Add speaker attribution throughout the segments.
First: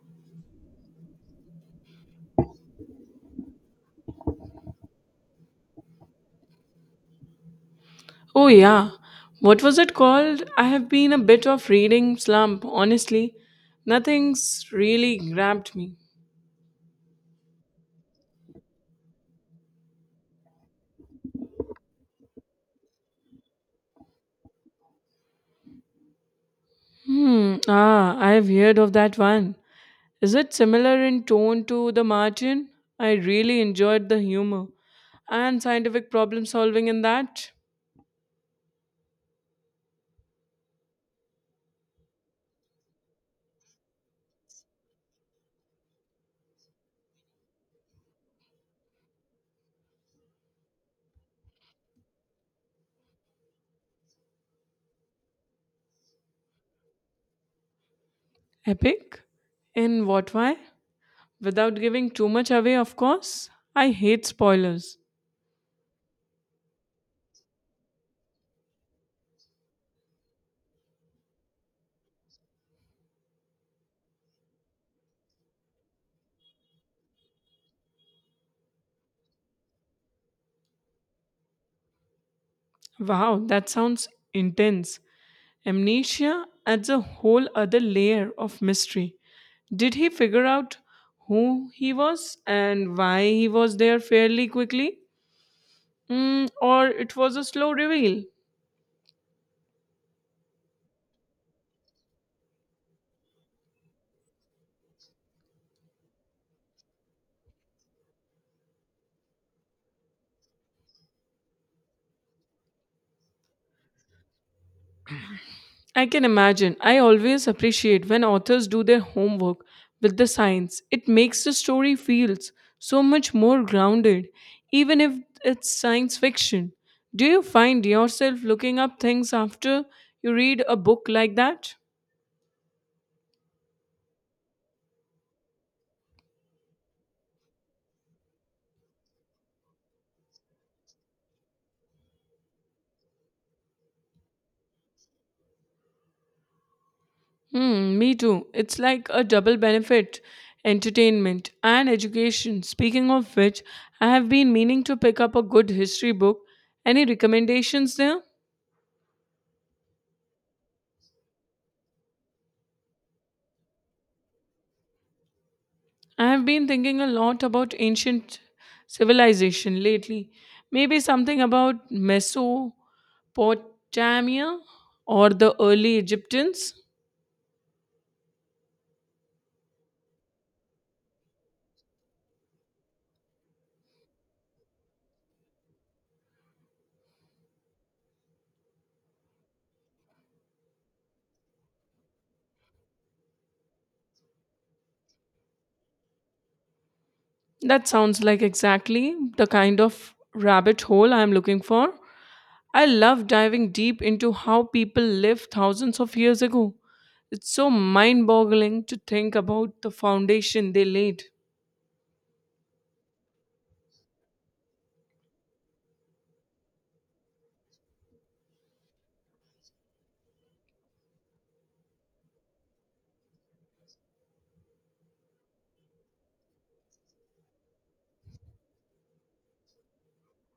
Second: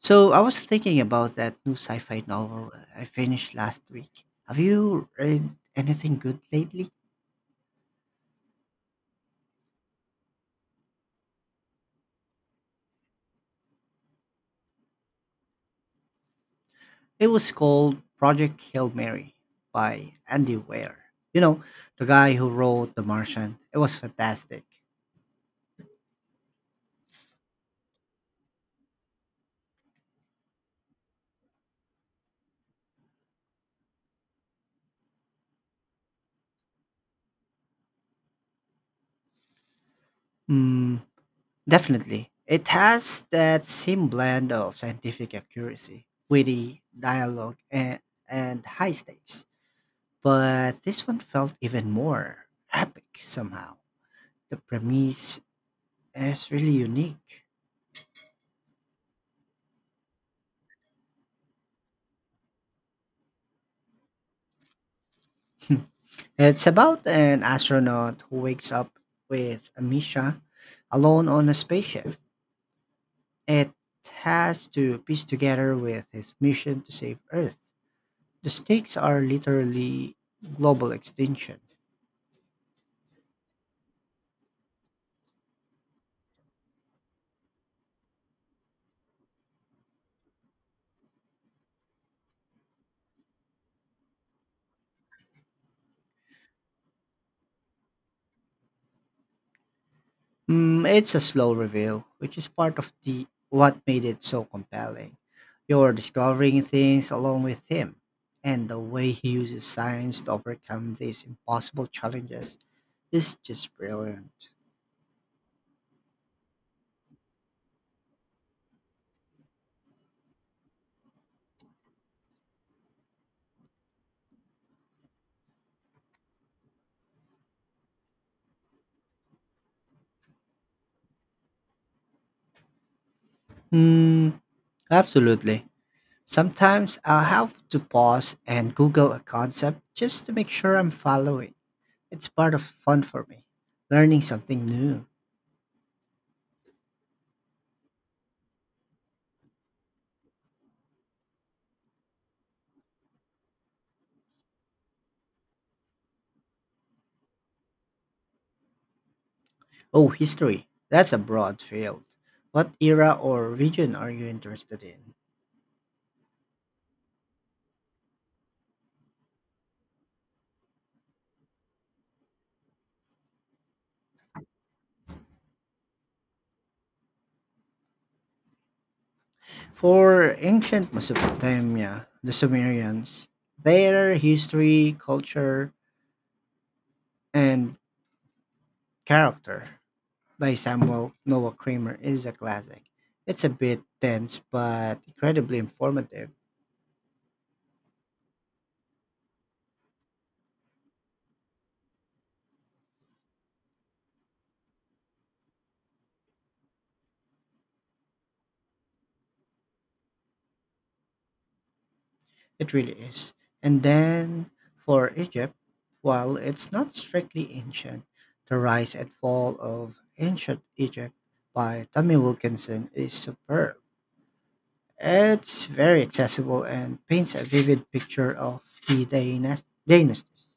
Speaker 1: So I was thinking about that new sci-fi novel I finished last week. Have you read anything good lately?
Speaker 2: Oh, yeah. What was it called? I have been a bit of reading slump, honestly. Nothing's really grabbed me.
Speaker 1: It was called Project Hail Mary by Andy Weir. You know, the guy who wrote The Martian. It was fantastic.
Speaker 2: I have heard of that one. Is it similar in tone to The Martian? I really enjoyed the humor and scientific problem solving in that.
Speaker 1: Mm, definitely. It has that same blend of scientific accuracy, witty dialogue, and high stakes. But this one felt even more epic somehow the premise. It's really unique.
Speaker 2: Epic? In what way? Without giving too much away, of course. I hate spoilers.
Speaker 1: It's about an astronaut who wakes up with amnesia alone on a spaceship. It has to piece together with his mission to save Earth. The stakes are literally global extinction.
Speaker 2: Wow, that sounds intense. Amnesia adds a whole other layer of mystery. Did he figure out who he was and why he was there fairly quickly? Or it was a slow reveal?
Speaker 1: Mm, it's a slow reveal, which is part of the what made it so compelling. You're discovering things along with him, and the way he uses science to overcome these impossible challenges is just brilliant.
Speaker 2: I can imagine. I always appreciate when authors do their homework with the science. It makes the story feels so much more grounded, even if it's science fiction. Do you find yourself looking up things after you read a book like that?
Speaker 1: Mm, absolutely. Sometimes I'll have to pause and Google a concept just to make sure I'm following. It's part of fun for me, learning something new.
Speaker 2: Me too. It's like a double benefit entertainment and education. Speaking of which, I have been meaning to pick up a good history book. Any recommendations there?
Speaker 1: Oh, history. That's a broad field. What era or region are you interested in?
Speaker 2: I have been thinking a lot about ancient civilization lately. Maybe something about Mesopotamia or the early Egyptians?
Speaker 1: For ancient Mesopotamia, the Sumerians, their history, culture, and character by Samuel Noah Kramer is a classic. It's a bit dense but incredibly informative.
Speaker 2: That sounds like exactly the kind of rabbit hole I am looking for. I love diving deep into how people lived thousands of years ago. It's so mind boggling to think about the foundation they laid.
Speaker 1: It really is. And then for Egypt, while it's not strictly ancient, The Rise and Fall of Ancient Egypt by Tommy Wilkinson is superb. It's very accessible and paints a vivid picture of the dynasties.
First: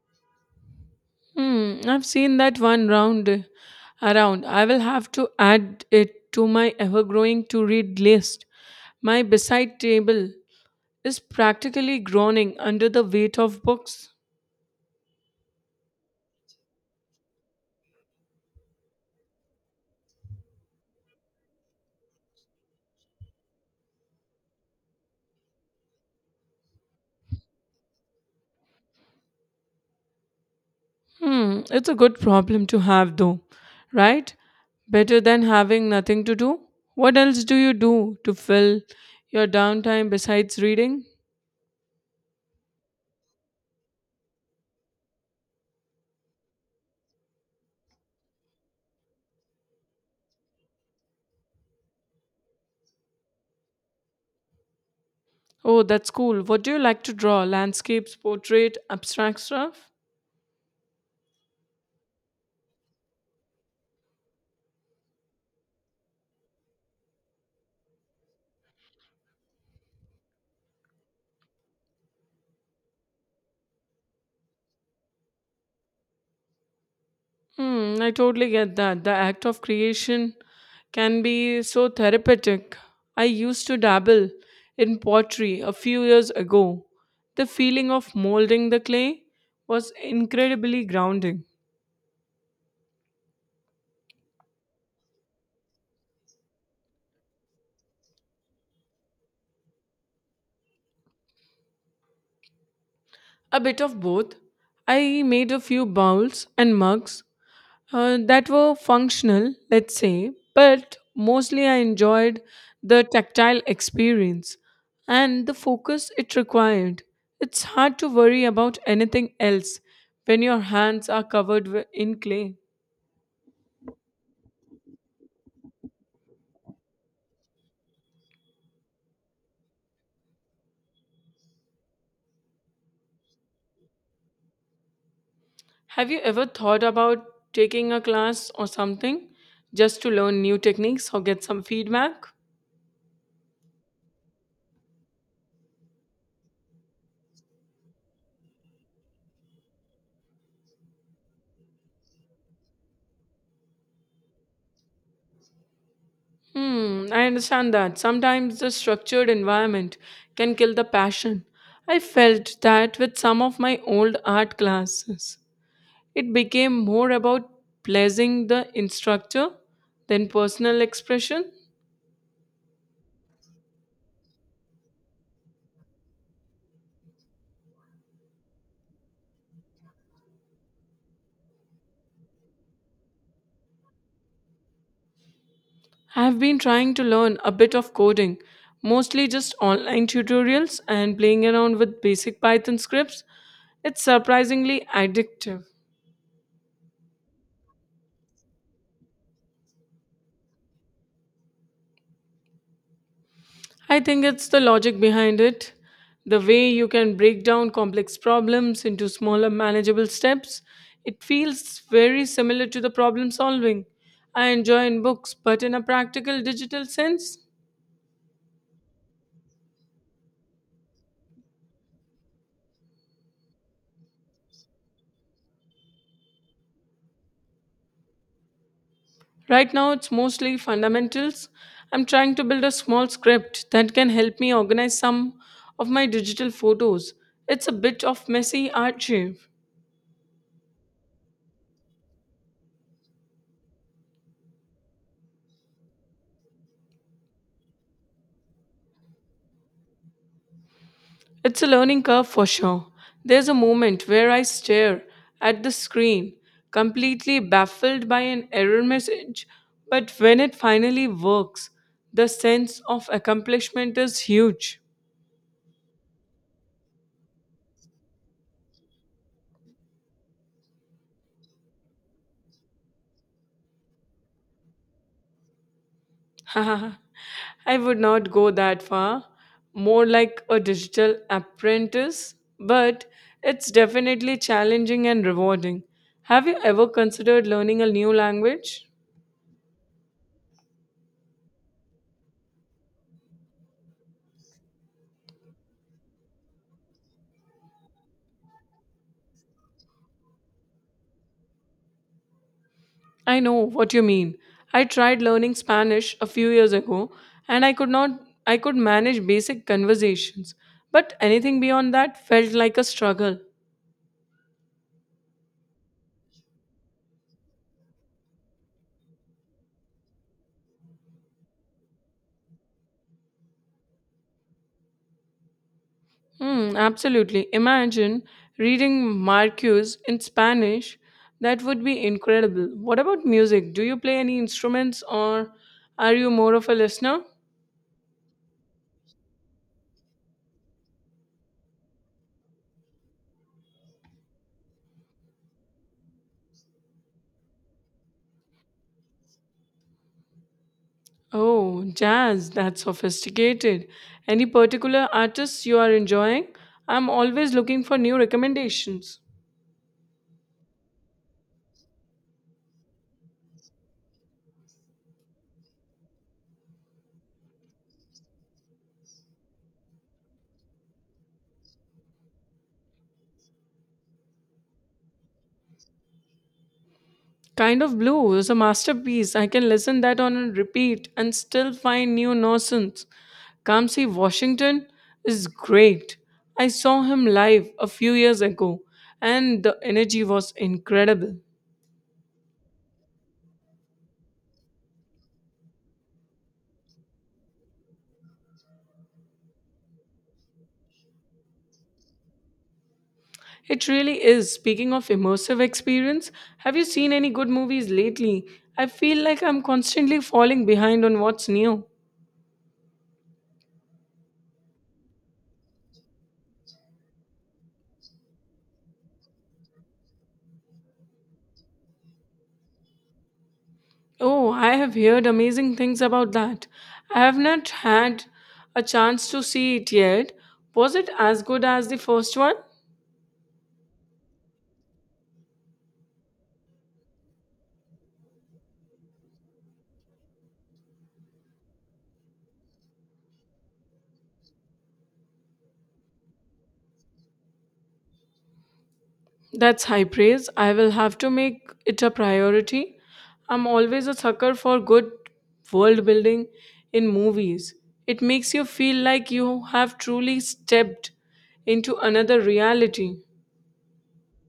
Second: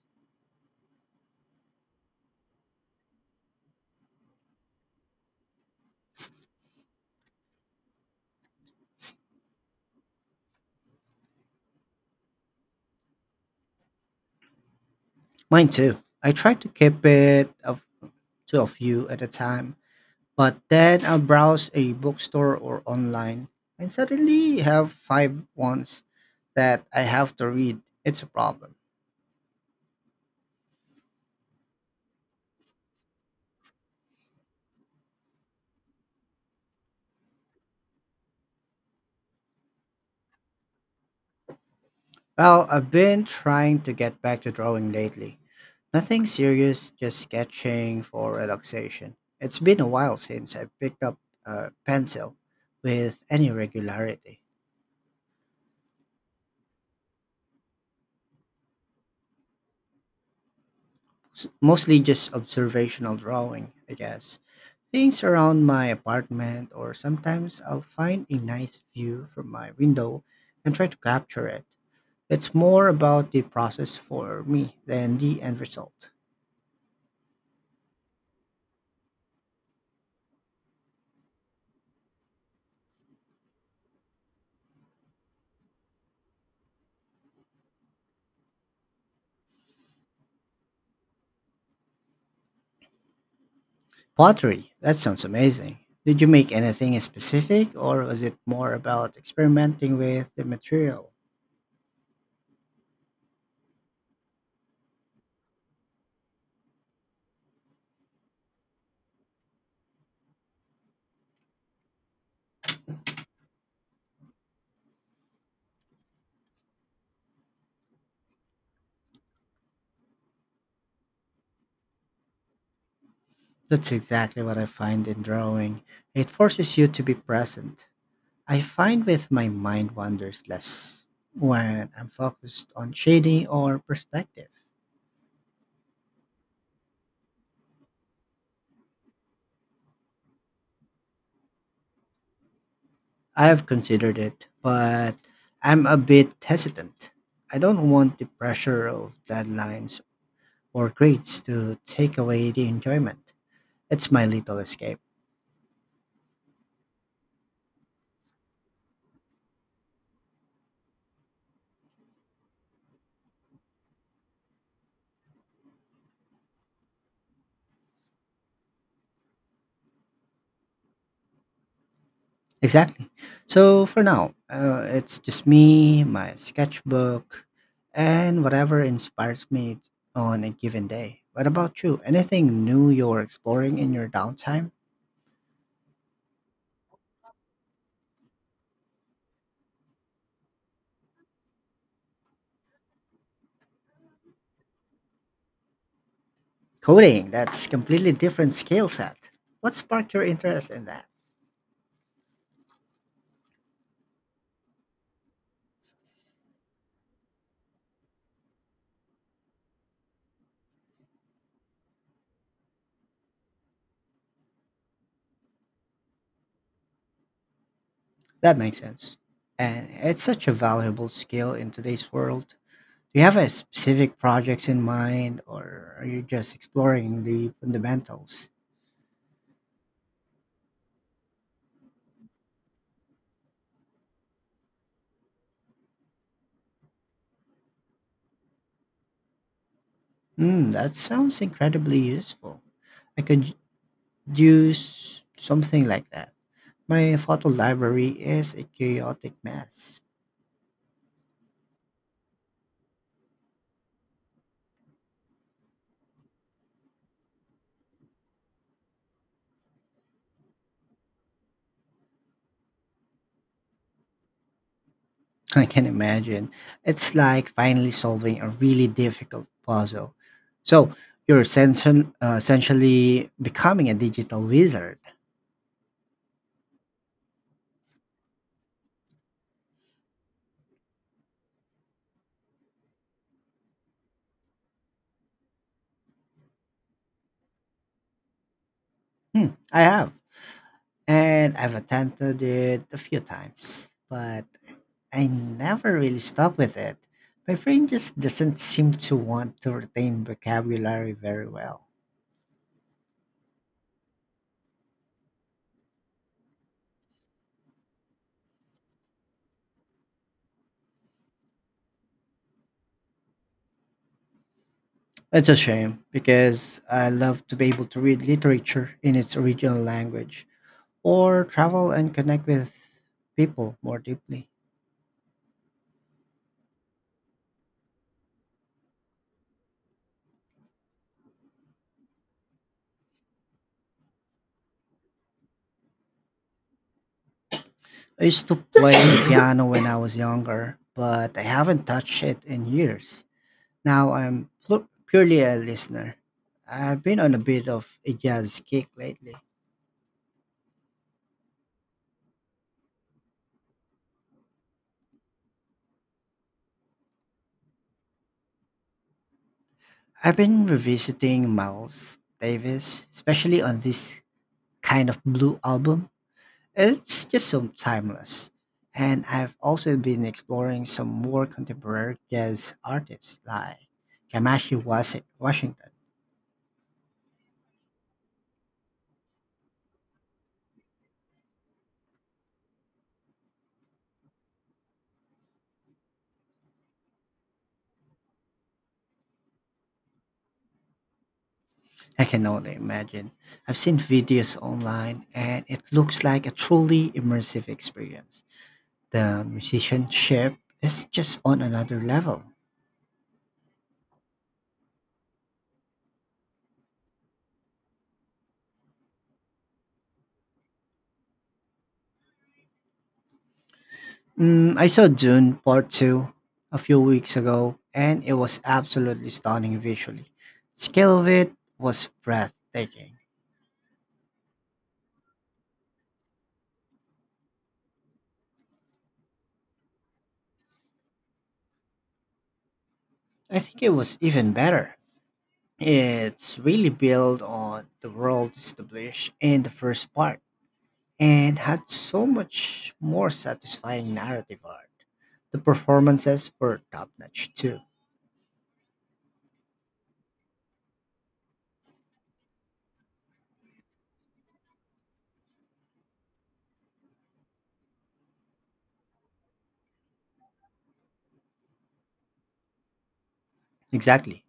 Speaker 2: I've seen that one round around. I will have to add it to my ever growing to read list. My beside table is practically groaning under the weight of books.
Speaker 1: Mine too. I try to keep it of two of you at a time. But then I'll browse a bookstore or online and suddenly have five ones that I have to read. It's a problem.
Speaker 2: It's a good problem to have, though, right? Better than having nothing to do. What else do you do to fill your downtime besides reading?
Speaker 1: Well, I've been trying to get back to drawing lately. Nothing serious, just sketching for relaxation. It's been a while since I picked up a pencil with any regularity.
Speaker 2: Oh, that's cool. What do you like to draw? Landscapes, portrait, abstract stuff?
Speaker 1: Mostly just observational drawing, I guess. Things around my apartment, or sometimes I'll find a nice view from my window and try to capture it. It's more about the process for me than the end result.
Speaker 2: I totally get that. The act of creation can be so therapeutic. I used to dabble in pottery a few years ago. The feeling of molding the clay was incredibly grounding.
Speaker 1: Pottery, that sounds amazing. Did you make anything in specific, or was it more about experimenting with the material?
Speaker 2: A bit of both. I made a few bowls and mugs that were functional, let's say, but mostly I enjoyed the tactile experience and the focus it required. It's hard to worry about anything else when your hands are covered in clay.
Speaker 1: That's exactly what I find in drawing. It forces you to be present. I find with my mind wanders less when I'm focused on shading or perspective.
Speaker 2: Have you ever thought about taking a class or something just to learn new techniques or get some feedback?
Speaker 1: I have considered it, but I'm a bit hesitant. I don't want the pressure of deadlines or grades to take away the enjoyment. It's my little escape.
Speaker 2: I understand that. Sometimes the structured environment can kill the passion. I felt that with some of my old art classes. It became more about pleasing the instructor than personal expression.
Speaker 1: Exactly. So for now, it's just me, my sketchbook, and whatever inspires me on a given day. What about you? Anything new you're exploring in your downtime?
Speaker 2: I've been trying to learn a bit of coding, mostly just online tutorials and playing around with basic Python scripts. It's surprisingly addictive.
Speaker 1: Coding, that's completely different skill set. What sparked your interest in that?
Speaker 2: I think it's the logic behind it. The way you can break down complex problems into smaller manageable steps, it feels very similar to the problem solving I enjoy in books, but in a practical digital sense,
Speaker 1: That makes sense. And it's such a valuable skill in today's world. Do you have a specific projects in mind or are you just exploring the fundamentals?
Speaker 2: right now it's mostly fundamentals. I'm trying to build a small script that can help me organize some of my digital photos. It's a bit of messy archive.
Speaker 1: Hmm, that sounds incredibly useful. I could use something like that. My photo library is a chaotic mess.
Speaker 2: It's a learning curve for sure. There's a moment where I stare at the screen, completely baffled by an error message, but when it finally works, the sense of accomplishment is huge.
Speaker 1: I can imagine. It's like finally solving a really difficult puzzle. So you're essentially becoming a digital wizard.
Speaker 2: I would not go that far, more like a digital apprentice, but it's definitely challenging and rewarding. Have you ever considered learning a new language?
Speaker 1: Hmm, I have. And I've attempted it a few times, but I never really stuck with it. My brain just doesn't seem to want to retain vocabulary very well.
Speaker 2: I know what you mean. I tried learning Spanish a few years ago and I could not I could manage basic conversations, but anything beyond that felt like a struggle.
Speaker 1: It's a shame because I love to be able to read literature in its original language, or travel and connect with people more deeply.
Speaker 2: Absolutely. Imagine reading Marcus in Spanish. That would be incredible. What about music? Do you play any instruments or are you more of a listener?
Speaker 1: I used to play piano when I was younger, but I haven't touched it in years. Now I'm purely a listener. I've been on a bit of a jazz kick lately.
Speaker 2: Oh, jazz, that's sophisticated. Any particular artists you are enjoying? I'm always looking for new recommendations.
Speaker 1: I've been revisiting Miles Davis, especially on this kind of blue album. It's just so timeless. And I've also been exploring some more contemporary jazz artists like Kamashi Washington.
Speaker 2: Kind of Blue is a masterpiece. I can listen that on a repeat and still find new nonsense. Come see Washington is great. I saw him live a few years ago and the energy was incredible.
Speaker 1: I can only imagine. I've seen videos online and it looks like a truly immersive experience. The musicianship is just on another level.
Speaker 2: It really is. Speaking of immersive experience, have you seen any good movies lately? I feel like I'm constantly falling behind on what's new.
Speaker 1: Mm, I saw Dune Part 2 a few weeks ago and it was absolutely stunning visually. Scale of it was breathtaking.
Speaker 2: Oh, I have heard amazing things about that. I have not had a chance to see it yet. Was it as good as the first one?
Speaker 1: I think it was even better. It's really built on the world established in the first part, and had so much more satisfying narrative art. The performances were top notch too.
Speaker 2: That's high praise. I will have to make it a priority. I'm always a sucker for good world building in movies. It makes you feel like you have truly stepped into another reality.
Speaker 1: Exactly.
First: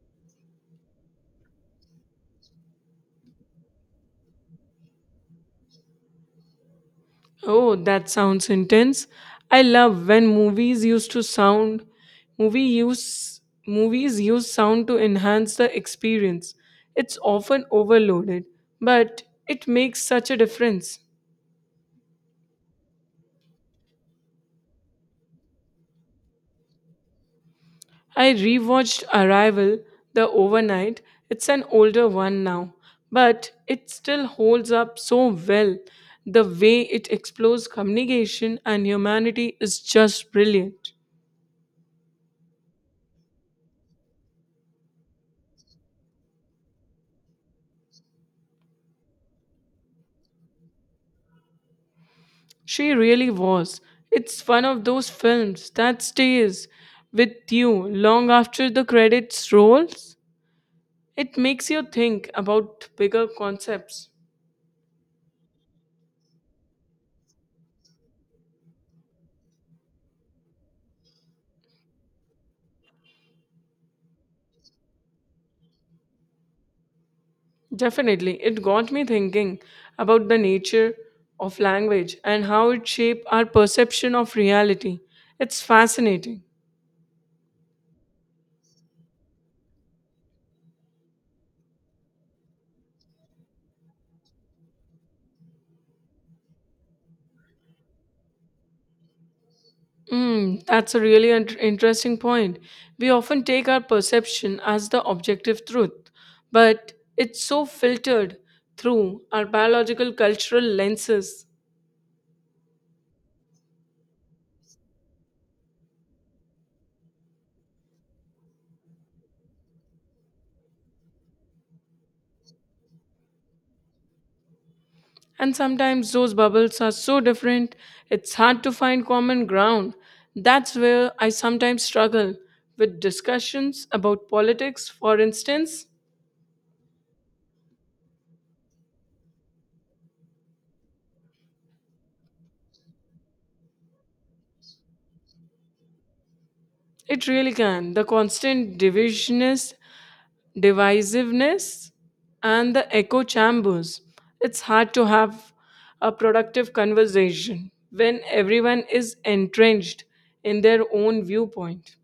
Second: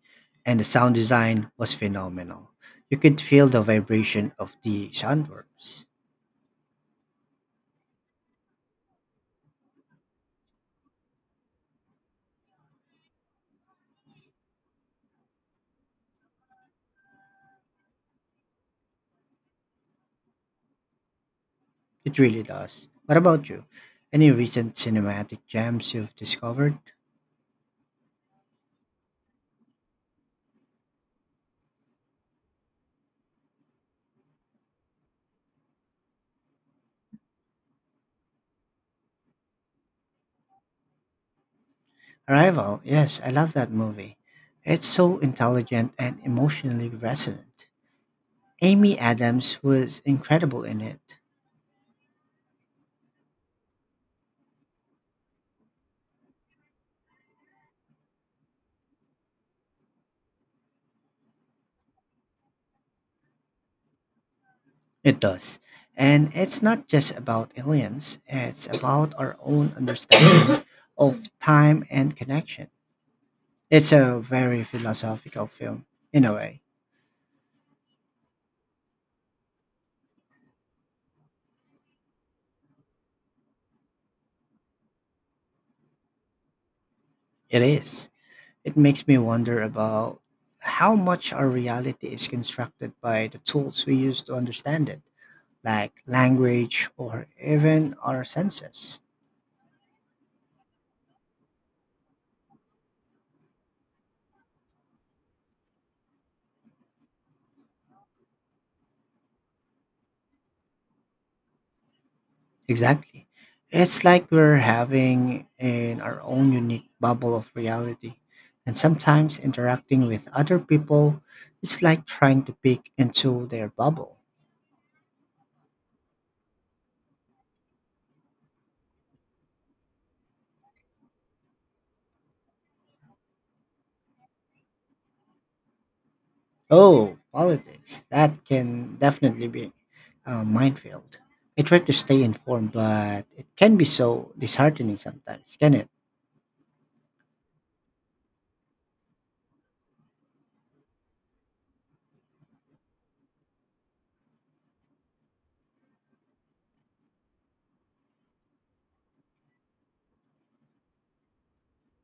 Speaker 1: And the sound design was phenomenal. You could feel the vibration of the sandworms.
Speaker 2: Oh, that sounds intense. I love when movie use movies use sound to enhance the experience. It's often overloaded, but it makes such a difference.
Speaker 1: It really does. What about you? Any recent cinematic gems you've discovered?
Speaker 2: I rewatched Arrival the overnight. It's an older one now, but it still holds up so well. The way it explores communication and humanity is just brilliant.
Speaker 1: Arrival, yes, I love that movie. It's so intelligent and emotionally resonant. Amy Adams was incredible in it.
Speaker 2: She really was. It's one of those films that stays with you long after the credits rolls. It makes you think about bigger concepts.
Speaker 1: It does. And it's not just about aliens, it's about our own understanding of time and connection. It's a very philosophical film, in a way.
Speaker 2: Definitely, it got me thinking about the nature of language and how it shapes our perception of reality. It's fascinating.
Speaker 1: It is. It makes me wonder about how much our reality is constructed by the tools we use to understand it, like language or even our senses.
Speaker 2: That's a really interesting point. We often take our perception as the objective truth, but it's so filtered through our biological cultural lenses.
Speaker 1: Exactly. It's like we're having in our own unique bubble of reality. And sometimes interacting with other people is like trying to peek into their bubble.
Speaker 2: And sometimes those bubbles are so different, it's hard to find common ground. That's where I sometimes struggle with discussions about politics, for instance.
Speaker 1: Oh, politics. That can definitely be a minefield. I try to stay informed, but it can be so disheartening sometimes, can it?
Speaker 2: It really can. The constant divisionist divisiveness and the echo chambers. It's hard to have a productive conversation when everyone is entrenched in their own viewpoint.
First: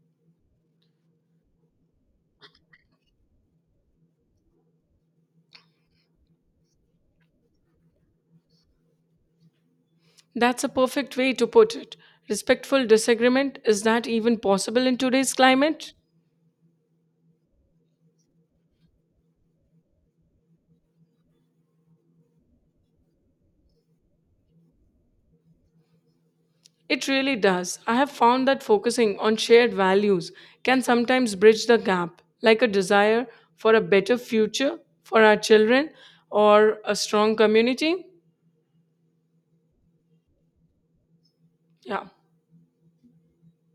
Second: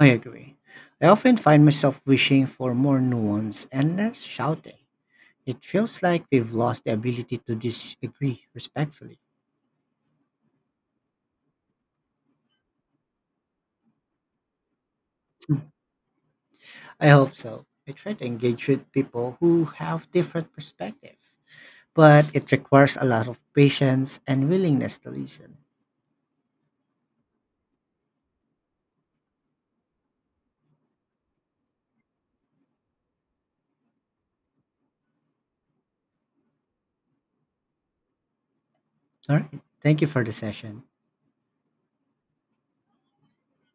Speaker 1: I agree. I often find myself wishing for more nuance and less shouting. It feels like we've lost the ability to disagree respectfully.
Speaker 2: That's a perfect way to put it. Respectful disagreement, is that even possible in today's climate?
Speaker 1: I hope so. I try to engage with people who have different perspectives, but it requires a lot of patience and willingness to listen.
Speaker 2: It really does. I have found that focusing on shared values can sometimes bridge the gap, like a desire for a better future for our children or a strong community.
Speaker 1: All right. Thank you for the session.
Speaker 2: Yeah.